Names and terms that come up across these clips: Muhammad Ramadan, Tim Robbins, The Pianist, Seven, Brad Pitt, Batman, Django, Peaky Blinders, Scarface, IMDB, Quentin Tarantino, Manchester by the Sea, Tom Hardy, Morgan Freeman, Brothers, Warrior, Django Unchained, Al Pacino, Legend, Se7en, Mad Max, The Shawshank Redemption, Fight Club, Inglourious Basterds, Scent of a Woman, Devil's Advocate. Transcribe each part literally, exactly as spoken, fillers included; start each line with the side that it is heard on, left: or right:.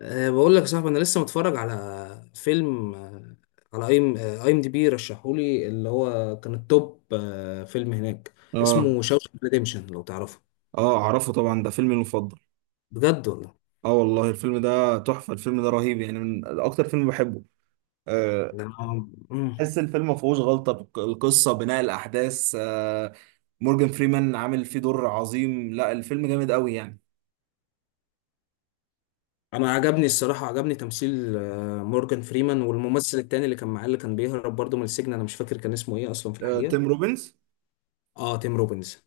left: أه بقول لك يا صاحبي، انا لسه متفرج على فيلم آه، على اي ام اي ام دي بي. رشحولي اللي هو كان التوب، آه، فيلم هناك
right: اه،
left: اسمه شاوشانك ريديمشن لو تعرفه.
right: اه، اعرفه طبعا، ده فيلمي المفضل.
left: بجد والله.
right: اه والله الفيلم ده تحفة، الفيلم ده رهيب يعني، من اكتر فيلم بحبه. آه،
left: ده انا مم.
right: تحس الفيلم ما فيهوش غلطة، بك- القصة، بناء الاحداث. آه، مورجان فريمان عامل فيه دور عظيم، لا الفيلم جامد قوي يعني.
left: أنا عجبني الصراحه، عجبني تمثيل آه، مورجان فريمان والممثل التاني اللي كان معاه، اللي كان بيهرب برضه من السجن. انا مش فاكر كان اسمه ايه اصلا في
right: آه،
left: الحقيقه.
right: تيم روبنز
left: اه، تيم روبنز.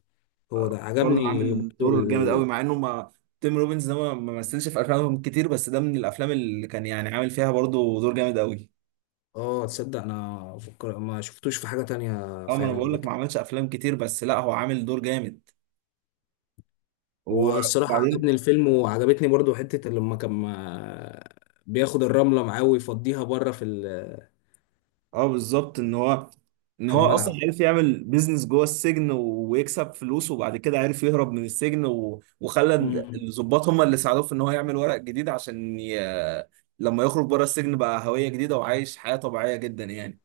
left: هو ده
right: برضه
left: عجبني برضه
right: عامل دور جامد
left: ال...
right: قوي، مع انه ما تيم روبنز ده ما ما مثلش في افلام كتير، بس ده من الافلام اللي كان يعني عامل فيها برضه دور جامد قوي.
left: اه، تصدق، انا فكر... ما شفتوش في حاجه تانية
right: اه ما انا
left: فعلا
right: بقول
left: قبل
right: لك، ما
left: كده.
right: عملش افلام كتير بس لا هو عامل دور جامد
left: هو الصراحة
right: وبعدين.
left: عجبني الفيلم، وعجبتني برضو حتة لما كان ما- بياخد الرملة معاه ويفضيها بره في ال-
right: اه بالظبط، ان هو ان
left: في
right: هو اصلا
left: الملعب.
right: عرف يعمل بيزنس جوه السجن و- ويكسب فلوس، وبعد كده عرف يهرب من السجن و... وخلى ال-
left: مم.
right: الضباط هم اللي ساعدوه في ان هو يعمل ورق جديد عشان ي... لما يخرج بره السجن بقى هوية جديدة، وعايش حياة طبيعية جدا يعني.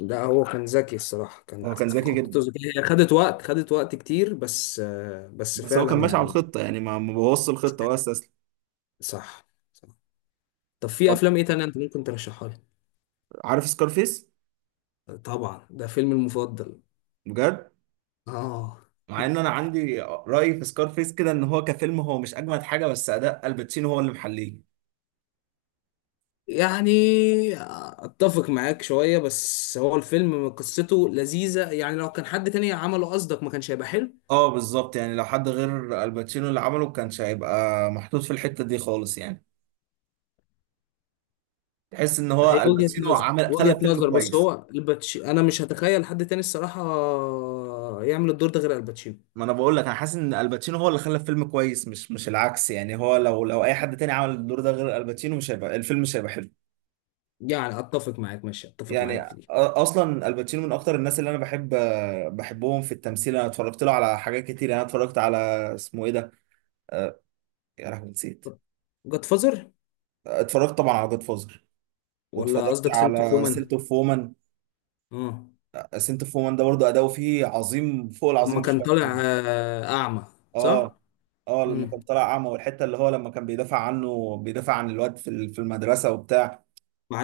left: ده هو كان ذكي الصراحة،
right: هو
left: كانت
right: كان
left: في
right: ذكي
left: خطته
right: جدا،
left: ذكية، هي خدت وقت خدت وقت كتير، بس آه، بس
right: بس هو كان
left: فعلا
right: ماشي على
left: يعني.
right: الخطة يعني، ما ما بوظش الخطة ولا استسلم.
left: صح. صح. طب في
right: طب
left: أفلام إيه تانية أنت ممكن ترشحها لي؟
right: عارف سكارفيس؟
left: طبعا، ده فيلمي المفضل.
right: بجد،
left: آه.
right: مع ان انا عندي رأي في سكارفيس كده، ان هو كفيلم هو مش اجمد حاجة، بس اداء الباتشينو هو اللي محليه.
left: يعني اتفق معاك شوية، بس هو الفيلم قصته لذيذة يعني. لو كان حد تاني عمله قصدك ما كانش هيبقى حلو.
right: اه بالظبط، يعني لو حد غير الباتشينو اللي عمله كانش هيبقى محطوط في الحتة دي خالص يعني، تحس ان
left: هي
right: هو
left: وجهة
right: الباتشينو
left: نظر،
right: عمل،
left: وجهة
right: خلى فيلم
left: نظر. بس
right: كويس.
left: هو الباتشي انا مش هتخيل حد تاني الصراحة يعمل الدور ده غير الباتشينو.
right: ما انا بقول لك، انا حاسس ان الباتشينو هو اللي خلى فيلم كويس، مش مش العكس يعني. هو لو لو اي حد تاني عمل الدور ده غير الباتشينو، مش هيبقى الفيلم، مش هيبقى حلو.
left: يعني اتفق معاك، ماشي، اتفق
right: يعني
left: معاك
right: أ-
left: في دي.
right: اصلا الباتشينو من اكتر الناس اللي انا بحب بحبهم في التمثيل. انا اتفرجت له على حاجات كتير يعني. أنا اتفرجت على، اسمه ايه ده، آه، يا لهوي نسيت.
left: جاد فازر.
right: اتفرجت طبعا على جود فوزر،
left: ولا
right: واتفرجت
left: قصدك سنت
right: على سيلت
left: فومان؟
right: اوف
left: اه،
right: سنت اوف وومن، ده برضه اداؤه فيه عظيم فوق
left: اما
right: العظيم
left: كان
right: بشويه
left: طالع
right: كمان.
left: آه، اعمى.
right: اه،
left: صح.
right: اه، لما
left: امم.
right: كان طالع اعمى، والحته اللي هو لما كان بيدافع عنه، بيدافع عن الواد في ال- في المدرسه وبتاع.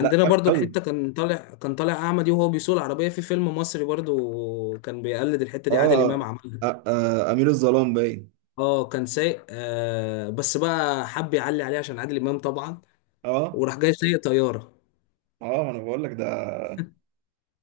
right: لا جامد
left: برضو
right: قوي.
left: الحتة كان طالع كان طالع اعمى دي، وهو بيسوق العربية في فيلم مصري. برضو كان بيقلد الحتة دي، عادل امام
right: اه.
left: عملها.
right: آه، آه، امير الظلام باين.
left: اه، كان سايق آه بس بقى حب يعلي عليه عشان عادل امام طبعا.
right: اه.
left: وراح جاي سايق طيارة.
right: اه ما انا بقول لك ده،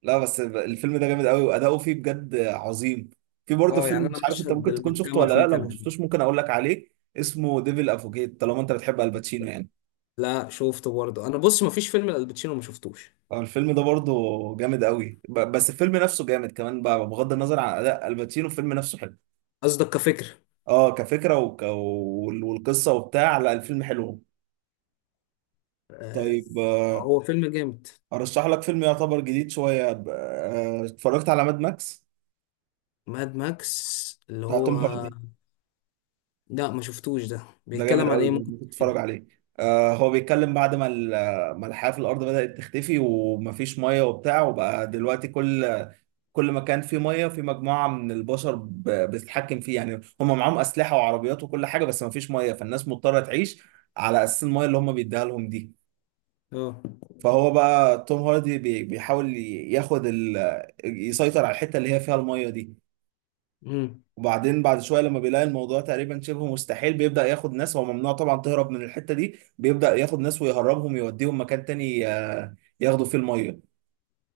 right: لا بس الفيلم ده جامد قوي واداؤه فيه بجد عظيم. في برضه
left: اه
right: فيلم،
left: يعني، انا
right: مش عارف انت
left: مشهد
right: ممكن تكون شفته
left: المحكمه
right: ولا لا،
left: فيه كان
right: لو ما
left: عندي.
right: شفتوش ممكن اقول لك عليه. اسمه ديفل افوكيت، طالما انت بتحب الباتشينو يعني.
left: لا، شفته برضه. انا بص، مفيش فيلم لالباتشينو ما شفتوش.
right: آه، الفيلم ده برضه جامد قوي، ب- بس الفيلم نفسه جامد كمان بقى، بغض النظر عن اداء الباتشينو الفيلم نفسه حلو.
left: قصدك كفكره؟
right: اه كفكره، وك... وال- والقصه وبتاع، لا الفيلم حلو.
left: آه،
right: طيب، آه،
left: هو فيلم جامد.
right: ارشح لك فيلم يعتبر جديد شويه. ب- آه، اتفرجت على ماد ماكس
left: ماد ماكس اللي
right: بتاع توم
left: هو؟
right: هاردي،
left: لا ما شفتوش، ده
right: ده جامد
left: بيتكلم عن
right: قوي
left: ايه؟
right: برضه،
left: ممكن
right: ممكن تتفرج
left: تحكيلي؟
right: عليه. آه هو بيتكلم بعد ما ال- ما الحياه في الارض بدات تختفي، ومفيش ميه وبتاع، وبقى دلوقتي كل كل ما كان في ميه، في مجموعه من البشر ب- بتتحكم فيه يعني، هم معاهم اسلحه وعربيات وكل حاجه، بس ما فيش ميه، فالناس مضطره تعيش على اساس الميه اللي هم بيديها لهم دي.
left: اه.
right: فهو بقى توم هاردي بي- بيحاول ي- ياخد ال... يسيطر على الحته اللي هي فيها الميه دي.
left: امم.
right: وبعدين بعد شويه لما بيلاقي الموضوع تقريبا شبه مستحيل، بيبدا ياخد ناس هو ممنوع طبعا تهرب من الحته دي، بيبدا ياخد ناس ويهربهم، يوديهم مكان تاني آه، ياخدوا فيه الميه.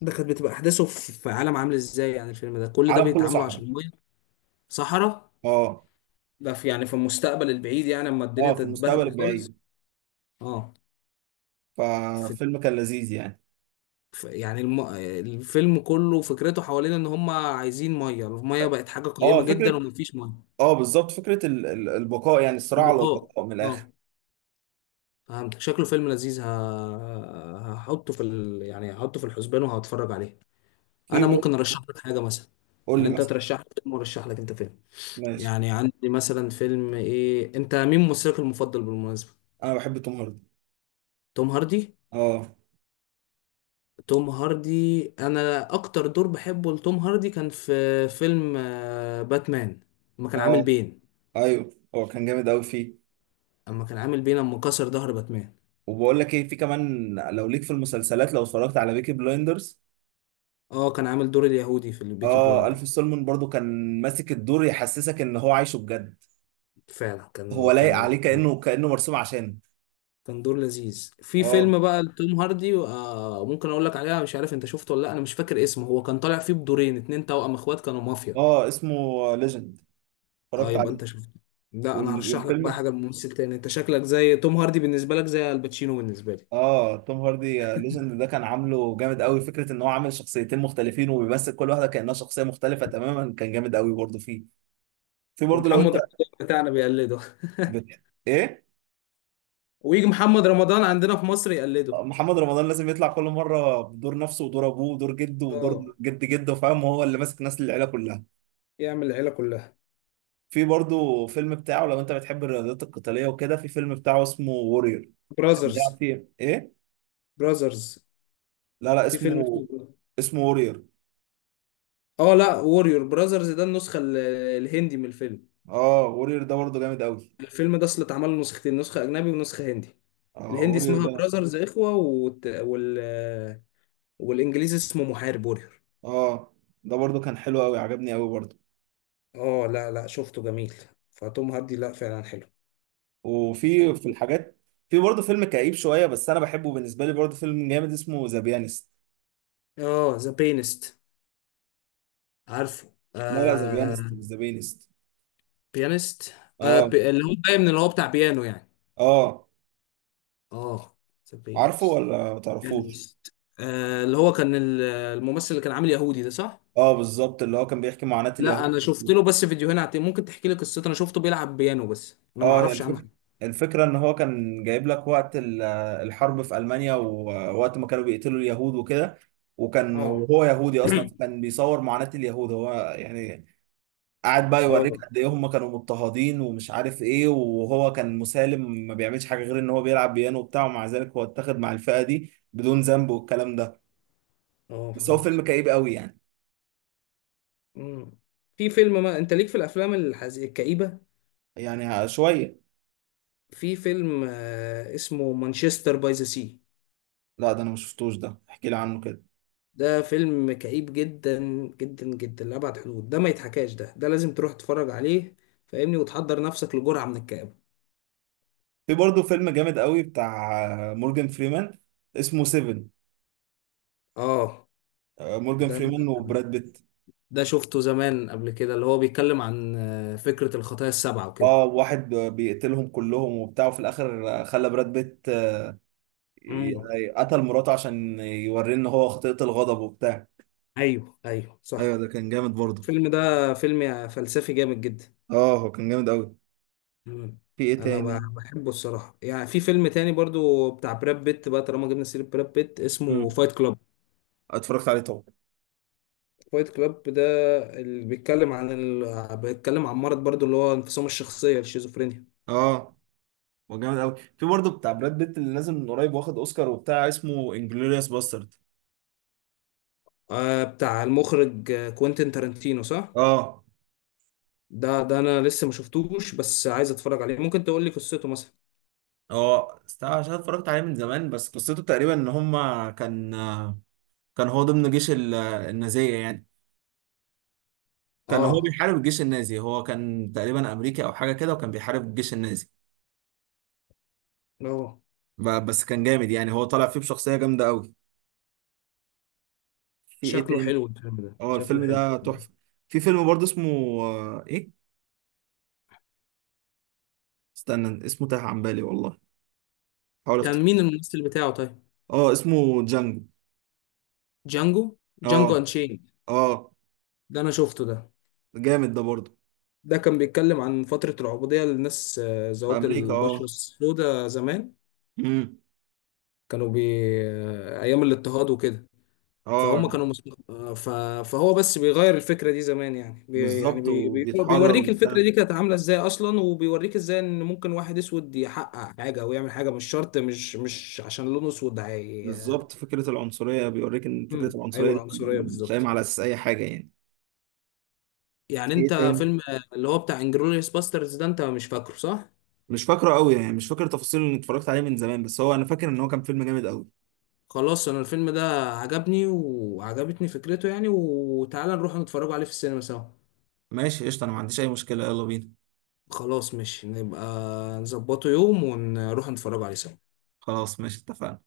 left: ده كانت بتبقى احداثه في في عالم عامل ازاي؟ يعني الفيلم ده كل ده
right: عالم كله
left: بيتعاملوا
right: صحراء.
left: عشان ميه؟ صحراء.
right: اه.
left: ده في يعني في المستقبل البعيد، يعني اما الدنيا
right: اه في المستقبل
left: تتبهدل خالص.
right: البعيد.
left: اه. في
right: ففيلم كان لذيذ يعني.
left: ف- يعني الم... الفيلم كله فكرته حوالين ان هم عايزين ميه، الميه بقت حاجه
right: اه
left: قيمه جدا
right: فكره،
left: ومفيش ميه.
right: اه بالظبط، فكره ال- ال- البقاء يعني، الصراع على
left: البقاء.
right: البقاء من الاخر.
left: اه، فهمتك، شكله فيلم لذيذ ه... هحطه في ال... يعني هحطه في الحسبان وهتفرج عليه.
right: في
left: انا
right: برضه...
left: ممكن ارشح لك حاجه مثلا.
right: قول
left: يعني
right: لي
left: انت
right: مثلا.
left: ترشح لي فيلم، وارشح لك انت فيلم.
right: ماشي،
left: يعني عندي مثلا فيلم ايه. انت مين ممثلك المفضل بالمناسبه؟
right: انا بحب توم هاردي.
left: توم هاردي؟
right: اه.
left: توم هاردي، انا اكتر دور بحبه لتوم هاردي كان في فيلم آه، باتمان. لما كان عامل
right: اه
left: بين.
right: ايوه هو كان جامد قوي فيه.
left: اما كان عامل بيه لما كسر ظهر باتمان.
right: وبقول لك ايه، في كمان، لو ليك في المسلسلات، لو اتفرجت على بيكي بلايندرز.
left: اه، كان عامل دور اليهودي في البيكي
right: اه
left: بلايندر.
right: الف سولمون برضو كان ماسك الدور يحسسك ان هو عايشه بجد،
left: فعلا
right: هو
left: كان
right: لايق
left: كان
right: عليه كانه كانه مرسوم عشانه.
left: كان دور لذيذ. في
right: اه.
left: فيلم بقى لتوم هاردي آه ممكن اقول لك عليها، مش عارف انت شفته ولا لا. انا مش فاكر اسمه، هو كان طالع فيه بدورين اتنين، توأم اخوات كانوا مافيا.
right: اه اسمه ليجند،
left: اه،
right: اتفرجت
left: يبقى
right: عليه.
left: انت شفته. لا، انا
right: وال-
left: هرشح لك بقى
right: والفيلم،
left: حاجه لممثل تاني. انت شكلك زي توم هاردي بالنسبه لك زي الباتشينو بالنسبه لي.
right: اه توم هاردي. آه، ليجند ده كان عامله جامد قوي، فكره ان هو عامل شخصيتين مختلفين، وبيمثل كل واحده كانها شخصيه مختلفه تماما، كان جامد قوي برضه فيه. في برضه
left: ومحمد
right: لو انت
left: رمضان بتاعنا بيقلده
right: بت... ايه.
left: ويجي محمد رمضان عندنا في مصر يقلده.
right: آه، محمد رمضان لازم يطلع كل مره بدور نفسه ودور ابوه ودور جده ودور
left: اه،
right: جد جده، فاهم هو اللي ماسك ناس العيله كلها.
left: يعمل العيله كلها.
right: في برضه فيلم بتاعه، لو انت بتحب الرياضات القتاليه وكده، في فيلم بتاعه اسمه وورير، كان بيلعب
left: براذرز.
right: فيه ايه.
left: براذرز.
right: لا لا،
left: في فيلم
right: اسمه،
left: اسمه.
right: اسمه وورير.
left: اه، لا، ووريور براذرز، ده النسخة ال- الهندي من الفيلم.
right: اه وورير ده برضه جامد قوي.
left: الفيلم ده اصل اتعمل له نسختين، نسخة أجنبي ونسخة هندي.
right: اه
left: الهندي
right: وورير
left: اسمها
right: ده،
left: براذرز إخوة، والت... وال... والإنجليزي اسمه محارب ووريور.
right: اه ده برضو كان حلو قوي، عجبني قوي برضو.
left: اه، لا لا، شفته جميل. فتوم هاردي لا فعلا حلو.
right: وفي في الحاجات، في برضو فيلم كئيب شويه بس انا بحبه، بالنسبه لي برضو فيلم جامد، اسمه ذا بيانست.
left: اه، ذا بيانست. عارفه،
right: لا لا، ذا
left: آه؟
right: بيانست مش ذا بيانست.
left: بيانست. آه
right: اه.
left: بي... اللي هو باين اللي هو بتاع بيانو يعني.
right: اه
left: اه. ذا
right: عارفه
left: بيانست.
right: ولا ما تعرفوش؟
left: بيانست. آه اللي هو كان ال- الممثل اللي كان عامل يهودي ده، صح؟
right: اه بالظبط، اللي هو كان بيحكي معاناه
left: لا،
right: اليهود.
left: انا شفت له بس فيديوهين على التيك- ممكن تحكي لي قصته؟ انا شفته بيلعب بيانو بس انا ما
right: اه هي
left: اعرفش عنه
right: الفكره،
left: حاجه.
right: الفكره ان هو كان جايب لك وقت ال- الحرب في المانيا، ووقت ما كانوا بيقتلوا اليهود وكده، وكان،
left: اه.
right: وهو يهودي اصلا، فكان بيصور معاناه اليهود هو يعني. قعد بقى
left: اه.
right: يوريك قد ايه هم كانوا مضطهدين ومش عارف ايه، وهو كان مسالم ما بيعملش حاجه غير ان هو بيلعب بيانو وبتاع، ومع ذلك هو اتاخد مع الفئه دي بدون ذنب والكلام ده.
left: اه،
right: بس هو فيلم
left: فهمت.
right: كئيب قوي يعني.
left: مم. في فيلم، ما انت ليك في الافلام الحز... الكئيبه.
right: يعني شويه.
left: في فيلم آه اسمه مانشستر باي ذا سي.
right: لا ده انا ما شفتوش، ده احكي لي عنه كده.
left: ده فيلم كئيب جدا جدا جدا لأبعد حدود، ده ما يتحكاش، ده ده لازم تروح تتفرج عليه. فاهمني، وتحضر نفسك لجرعه من الكآبه.
right: في برضه فيلم جامد قوي بتاع مورجان فريمان، اسمه سيفن.
left: اه.
right: آه، مورجان
left: ده
right: فريمان وبراد بيت.
left: ده شفته زمان قبل كده، اللي هو بيتكلم عن آه، فكره الخطايا السبعه وكده.
right: اه واحد بيقتلهم كلهم وبتاع، وفي الاخر خلى براد بيت
left: مم.
right: ي- قتل مراته عشان يوريه ان هو خطيئة الغضب وبتاع.
left: ايوه، ايوه،
right: ايوه
left: صح.
right: ده كان جامد برضه.
left: الفيلم ده فيلم فلسفي جامد جدا.
right: اه هو كان جامد قوي.
left: مم.
right: في ايه
left: انا ب-
right: تاني.
left: بحبه الصراحه يعني. في فيلم تاني برضو بتاع براد بيت بقى، طالما جبنا سيره براد بيت، اسمه
right: امم،
left: فايت كلاب.
right: اتفرجت عليه طبعا.
left: فايت كلاب ده اللي بيتكلم عن ال... بيتكلم عن مرض برضو اللي هو انفصام الشخصيه الشيزوفرينيا.
right: اه هو جامد قوي. في برضه بتاع براد بيت اللي نازل من قريب واخد اوسكار وبتاع، اسمه انجلوريوس باسترد.
left: آه بتاع المخرج آه، كوينتين تارانتينو، صح؟
right: اه.
left: ده ده انا لسه ما شفتوش بس عايز اتفرج عليه، ممكن تقول لي قصته مثلا؟
right: اه است- عشان اتفرجت عليه من زمان، بس قصته تقريبا ان هما كان، آه، كان هو ضمن جيش ال- آه، النازية يعني، كان هو
left: اه.
right: بيحارب الجيش النازي، هو كان تقريبا امريكي او حاجة كده، وكان بيحارب الجيش النازي.
left: اه،
right: ب- بس كان جامد يعني، هو طالع فيه بشخصية جامدة قوي. في ايه
left: شكله
right: تاني.
left: حلو الفيلم ده،
right: اه
left: شكله
right: الفيلم
left: حلو.
right: ده تحفة. في فيلم برضه اسمه، آه، ايه استنى، اسمه تاه عن بالي والله، حاول
left: كان
right: افتكر.
left: مين الممثل بتاعه طيب؟
right: اه اسمه جانجو.
left: جانجو؟ جانجو
right: اه.
left: انشين.
right: اه
left: ده انا شفته ده.
right: جامد ده برضه.
left: ده كان بيتكلم عن فترة العبودية للناس، آه،
right: في
left: ذوات
right: امريكا
left: البشرة
right: اه.
left: السوداء زمان.
right: امم.
left: كانوا بي آه، ايام الاضطهاد وكده.
right: اه
left: فهم كانوا مس... آه، ف... فهو بس بيغير الفكرة دي زمان، يعني بي... يعني
right: بالظبط
left: بي... بي...
right: وبيتحرر
left: بيوريك الفكرة
right: وبتاع،
left: دي كانت عاملة ازاي اصلا، وبيوريك ازاي ان ممكن واحد اسود يحقق حاجة او يعمل حاجة. مش شرط مش مش عشان لونه اسود هي...
right: بالظبط فكرة العنصرية، بيوريك ان فكرة
left: مم. ايوه،
right: العنصرية دي
left: العنصرية
right: مش قايمة
left: بالظبط.
right: على اساس اي حاجة يعني.
left: يعني
right: في ايه
left: انت
right: تاني.
left: فيلم آه، اللي هو بتاع انجلوريوس باسترز ده، انت مش فاكره صح؟
right: مش فاكره قوي يعني، مش فاكر تفاصيل، اللي اتفرجت عليه من زمان، بس هو انا فاكر ان هو كان فيلم جامد قوي.
left: خلاص، انا الفيلم ده عجبني وعجبتني فكرته يعني، وتعالى نروح نتفرج عليه في السينما سوا.
right: ماشي قشطة، انا ما عنديش اي مشكلة، يلا بينا.
left: خلاص ماشي، نبقى نظبطه يوم ونروح نتفرج عليه سوا.
right: خلاص ماشي، اتفقنا.